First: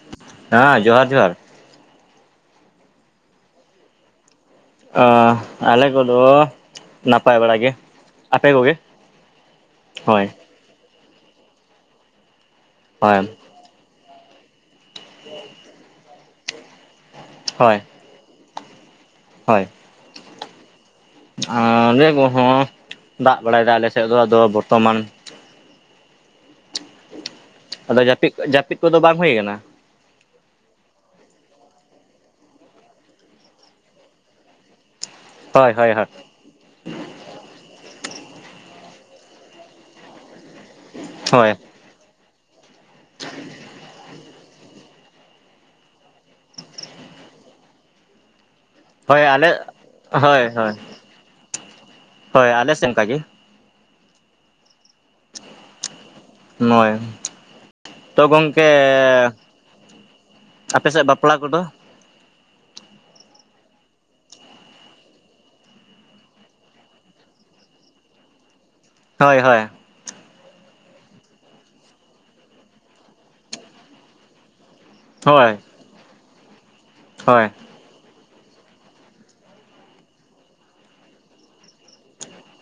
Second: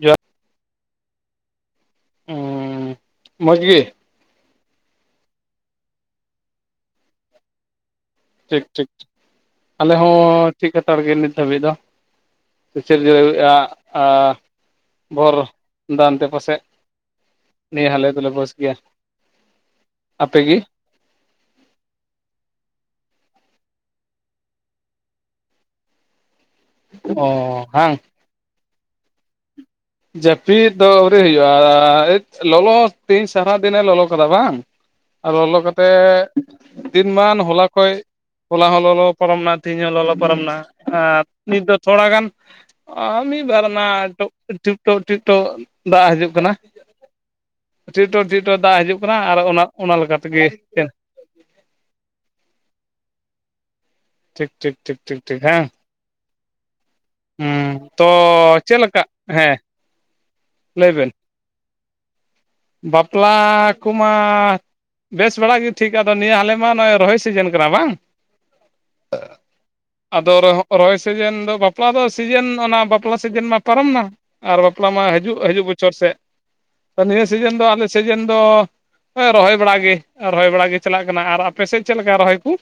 ᱡᱚᱦᱟᱨ ᱦᱮᱸ ᱡᱚᱦᱟᱨ ᱡᱚᱦᱟᱨ᱾ ᱢᱚᱡᱽ ᱜᱮ᱾ ᱟ ᱟᱞᱮ ᱠᱚᱞ ᱱᱟᱯᱟᱭ ᱵᱟᱲᱟ ᱜᱮ᱾ ᱟᱯᱮ ᱴᱷᱤᱠ ᱠᱚᱜᱮ ᱴᱷᱤᱠ ᱴᱷᱤᱠ, ᱟᱞᱮ ᱦᱳᱭ ᱦᱚᱸ ᱴᱷᱤᱠ ᱦᱟᱛᱟᱲ ᱜᱮ ᱱᱤᱛ ᱦᱟᱹᱵᱤᱡ ᱫᱚ᱾ ᱥᱮ ᱪᱮᱫ ᱵᱤᱱ ᱦᱳᱭ ᱟᱹᱜᱩ ᱭᱮᱜᱼᱟ᱾ ᱟᱻᱻ ᱵᱷᱳᱨ ᱫᱟᱱ ᱛᱮ ᱯᱟᱥᱮᱡ ᱦᱳᱭ ᱱᱮ ᱦᱟᱞᱮ ᱫᱚᱞᱮ ᱵᱮᱥ ᱜᱮᱭᱟ, ᱦᱳᱭ, ᱟᱯᱮᱜᱮ [unintelligible] ᱠᱚᱦᱚᱸ ᱫᱟᱜ ᱵᱟᱲᱟᱭᱮᱫᱟ ᱟᱞᱮᱥᱮᱫ ᱫᱚ ᱟᱫᱚ ᱵᱚᱨᱛᱚᱢᱟᱱ ᱾ ᱚᱻ ᱾ ᱟᱫᱚ ᱡᱟᱹᱯᱤᱫ ᱡᱟᱹᱯᱤᱫ ᱠᱚᱫᱚ ᱵᱟᱝ ᱦᱩᱭ ᱟᱠᱟᱱᱟ? ᱡᱟᱹᱯᱤᱫ ᱫᱚ ᱟᱹᱣᱨᱤ ᱦᱩᱭᱩᱜᱼᱟ ᱞᱚᱞᱚ ᱛᱮᱦᱮᱧ ᱥᱟᱨᱟ ᱫᱤᱱᱮ ᱞᱚᱞᱚ ᱠᱟᱫᱟ ᱵᱟᱝ ᱾ [inaudible] ᱟᱨ ᱞᱚᱞᱚ ᱦᱳᱭ ᱠᱟᱛᱮ ᱦᱳᱭ ᱦᱳᱭ ᱫᱤᱱ ᱢᱟᱱ ᱦᱚᱞᱟ ᱠᱷᱚᱡ ᱦᱚᱞᱟ ᱦᱚᱸ ᱞᱚᱞᱚ ᱯᱟᱨᱚᱢ ᱱᱟ ᱛᱤᱦᱤᱧ ᱦᱚᱸ ᱞᱚᱞᱚ ᱯᱟᱨᱚᱢ ᱱᱟ ᱾ ᱟᱨ ᱦᱳᱭ ᱱᱤᱛ ᱫᱚ ᱛᱷᱚᱲᱟ ᱜᱟᱱ ᱢᱤᱫ ᱵᱟᱨ ᱚᱱᱟ ᱴᱚ ᱴᱤ ᱴᱚ ᱴᱤᱴᱚᱜ ᱫᱟᱜ ᱦᱤᱡᱩᱜ ᱠᱟᱱᱟ ᱴᱷᱤᱭᱩ ᱴᱚᱨ ᱴᱷᱤᱭᱩ ᱴᱚᱨ ᱫᱟᱜ ᱦᱤᱡᱩᱜ ᱠᱟᱱᱟ, ᱦᱳᱭ ᱟᱨ ᱟᱞᱮ ᱚᱱᱟ ᱚᱱᱟ ᱞᱮᱠᱟ ᱦᱳᱭ ᱛᱮᱜᱮ᱾ ᱦᱳᱭ ᱦᱳᱭ ᱟᱞᱮ ᱥᱮᱱ ᱚᱱᱠᱟᱜᱮ ᱾ ᱴᱷᱤᱠ ᱴᱷᱤᱠ ᱴᱷᱤᱠ ᱴᱷᱤᱠ ᱴᱷᱤᱠ ᱦᱮᱸ ᱾ ᱱᱚᱭ ᱛᱚ ᱜᱚᱝᱠᱮ ᱪᱮᱫ ᱞᱮᱠᱟ ᱦᱮᱸ ᱟᱯᱮ ᱞᱟᱹᱭ ᱥᱮᱫ ᱵᱮᱱ ᱵᱟᱯᱞᱟ ᱠᱚᱫᱚ? ᱵᱟᱯᱞᱟ ᱠᱚᱢᱟ ᱵᱮᱥ ᱵᱟᱲᱟ ᱜᱮ ᱴᱷᱤᱠ ᱟᱫᱚ ᱱᱤᱭᱟᱹ ᱟᱞᱮ ᱢᱟ ᱱᱚᱜᱼᱚᱭ ᱨᱚᱦᱚᱭ ᱥᱤᱡᱮᱱ ᱠᱟᱱᱟ ᱵᱟᱝ ᱾ ᱦᱳᱭ ᱦᱳᱭ ᱾ ᱟᱫᱚ ᱨᱚᱦᱚᱭ ᱥᱤᱡᱤᱱ ᱫᱚ ᱵᱟᱯᱞᱟ ᱫᱚ ᱥᱤᱡᱮᱱ ᱚᱱᱟ ᱵᱟᱯᱞᱟ ᱥᱤᱡᱤᱱ ᱢᱟ ᱯᱟᱨᱚᱢ ᱮᱱᱟ ᱾ ᱟᱨ ᱵᱟᱯᱞᱟ ᱢᱟ ᱦᱤᱡᱩᱜ ᱦᱳᱭ ᱦᱤᱡᱩᱜ ᱵᱚᱪᱷᱚᱨ ᱥᱮᱫ ᱱᱤᱭᱟᱹ ᱦᱳᱭ ᱥᱤᱡᱮᱱ ᱫᱚ ᱟᱞᱮ ᱥᱤᱡᱮᱱ ᱫᱚ ᱨᱚᱦᱚᱭ ᱵᱟᱲᱟᱜᱮ ᱨᱚᱦᱚᱭ ᱵᱟᱲᱟᱜ ᱜᱮ ᱪᱟᱞᱟᱜ ᱠᱟᱱᱟ, ᱟᱨ ᱟᱯᱮ ᱥᱮᱫ ᱪᱮᱫ ᱞᱮᱠᱟ ᱨᱚᱦᱚᱭ ᱠᱚ?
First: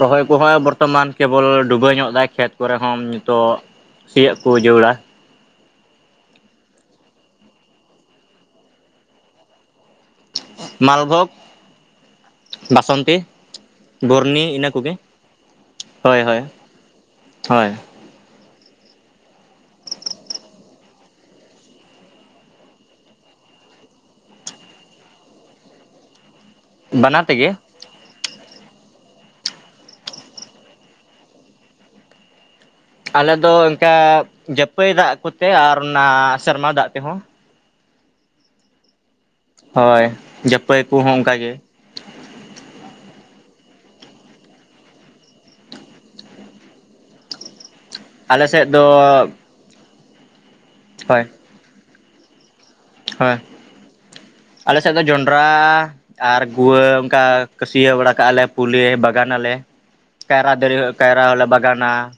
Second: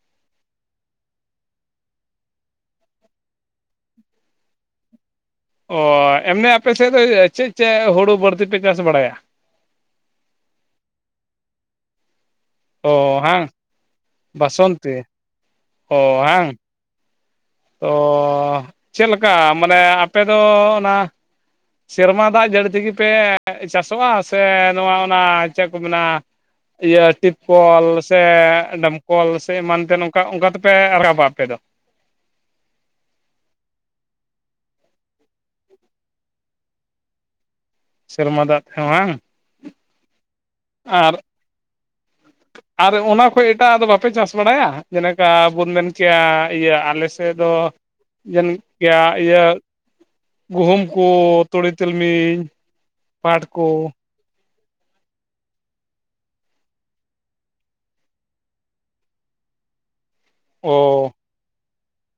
ᱨᱚᱦᱚᱭ ᱠᱚᱦᱚᱸ ᱵᱚᱨᱛᱚᱢᱟᱱ ᱠᱮᱵᱚᱞ ᱰᱩᱵᱟᱹᱣ ᱧᱚᱜ ᱫᱟᱭ ᱠᱷᱮᱛ ᱠᱚᱨᱮ ᱦᱚᱸ ᱱᱤᱛᱚᱜ ᱥᱤᱭᱚᱜ ᱠᱚ ᱡᱚᱹᱲᱟ ᱚ ᱮᱢᱱᱮ ᱟᱯ ᱥᱮᱫ ᱫᱚ ᱪᱮᱫ ᱪᱮᱫ ᱦᱩᱲᱩ ᱵᱟᱹᱲᱛᱤ ᱯᱮ ᱪᱟᱥ ᱵᱟᱲᱟᱭᱟ, ᱢᱟᱞ ᱵᱷᱚᱜ, ᱳᱻ ᱦᱮᱸ ᱾ ᱵᱩᱨᱱᱤ ᱤᱱᱟᱹ ᱠᱚᱜᱮ ᱦᱚᱭ ᱦᱚᱭ ᱦᱳᱭ ᱾ ᱳᱻ ᱪᱮᱫᱞᱮᱠᱟ ᱢᱟᱱᱮ ᱟᱯᱮᱫᱚ ᱚᱱᱟ ᱥᱮᱨᱢᱟ ᱫᱟᱜ ᱡᱟᱹᱲᱤ ᱛᱮᱜᱮ ᱯᱮ ᱪᱟᱥᱚᱜᱼᱟ ᱥᱮ ᱱᱚᱣᱟ ᱚᱱᱟ ᱪᱮᱫ ᱠᱚ ᱢᱮᱱᱟ ᱤᱭᱟᱹ ᱵᱟᱱᱟᱨ ᱛᱮᱜᱮ ᱴᱤᱯᱠᱚᱞ ᱥᱮ ᱰᱚᱢᱠᱚᱞ ᱥᱮ ᱮᱢᱟᱱ ᱛᱮᱱ ᱚᱝᱠᱟ ᱚᱱᱠᱟ ᱛᱮᱯᱮ ᱨᱟᱠᱟᱵ ᱟ ᱟᱯᱮ ᱫᱚ ᱾ ᱟᱞᱮᱫᱚ ᱚᱱᱠᱟ ᱡᱟᱹᱯᱟᱹᱭ ᱫᱟᱜ ᱠᱚᱛᱮ ᱟᱨ ᱚᱱᱟ ᱥᱮᱨᱢᱟ ᱫᱟᱜ ᱛᱮᱦᱚᱸ ᱥᱮᱨᱢᱟ ᱫᱟᱜ ᱛᱮᱦᱚᱸ ᱵᱟᱝ, ᱦᱳᱭ ᱡᱟᱹᱯᱟᱹᱭ ᱠᱚᱦᱚᱸ ᱟᱨ ᱚᱱᱠᱟᱜᱮ ᱾ ᱟᱨ ᱚᱱᱟ ᱠᱷᱚᱡ ᱮᱴᱟᱜ ᱟᱜ ᱫᱚ ᱵᱟᱯᱮ ᱪᱟᱥ ᱵᱟᱲᱟᱭᱟ ᱡᱮᱞᱮᱠᱟ ᱵᱚᱱ ᱢᱮᱱ ᱠᱮᱭᱟ ᱤᱭᱟᱹ ᱟᱞᱮ ᱛᱮᱫᱚ ᱟᱞᱮ ᱤᱭᱟᱹᱢ ᱮᱢ ᱥᱮᱫ ᱫᱚ ᱠᱤᱭᱟᱹ ᱜᱩᱦᱩᱢ ᱠᱚ ᱦᱳᱭ ᱛᱩᱲᱤ ᱛᱤᱞᱢᱤᱧ ᱯᱟᱴ ᱠᱚ ᱟᱞᱮᱥᱮᱫ ᱫᱚ ᱡᱚᱱᱰᱨᱟᱻ ᱾ ᱟᱨ ᱜᱩᱣᱟᱹ ᱚᱱᱠᱟ ᱠᱟᱹᱥᱭᱟᱹ ᱵᱟᱲᱟ ᱠᱟᱜᱼᱟ ᱞᱮ ᱯᱩᱞᱮ ᱵᱟᱜᱟᱱ ᱟᱞᱮ ᱾ ᱠᱟᱭᱨᱟ ᱚ ᱫᱟᱨᱮ ᱠᱟᱭᱨᱟ ᱦᱚᱞᱮ ᱵᱟᱜᱟᱱᱟ ᱾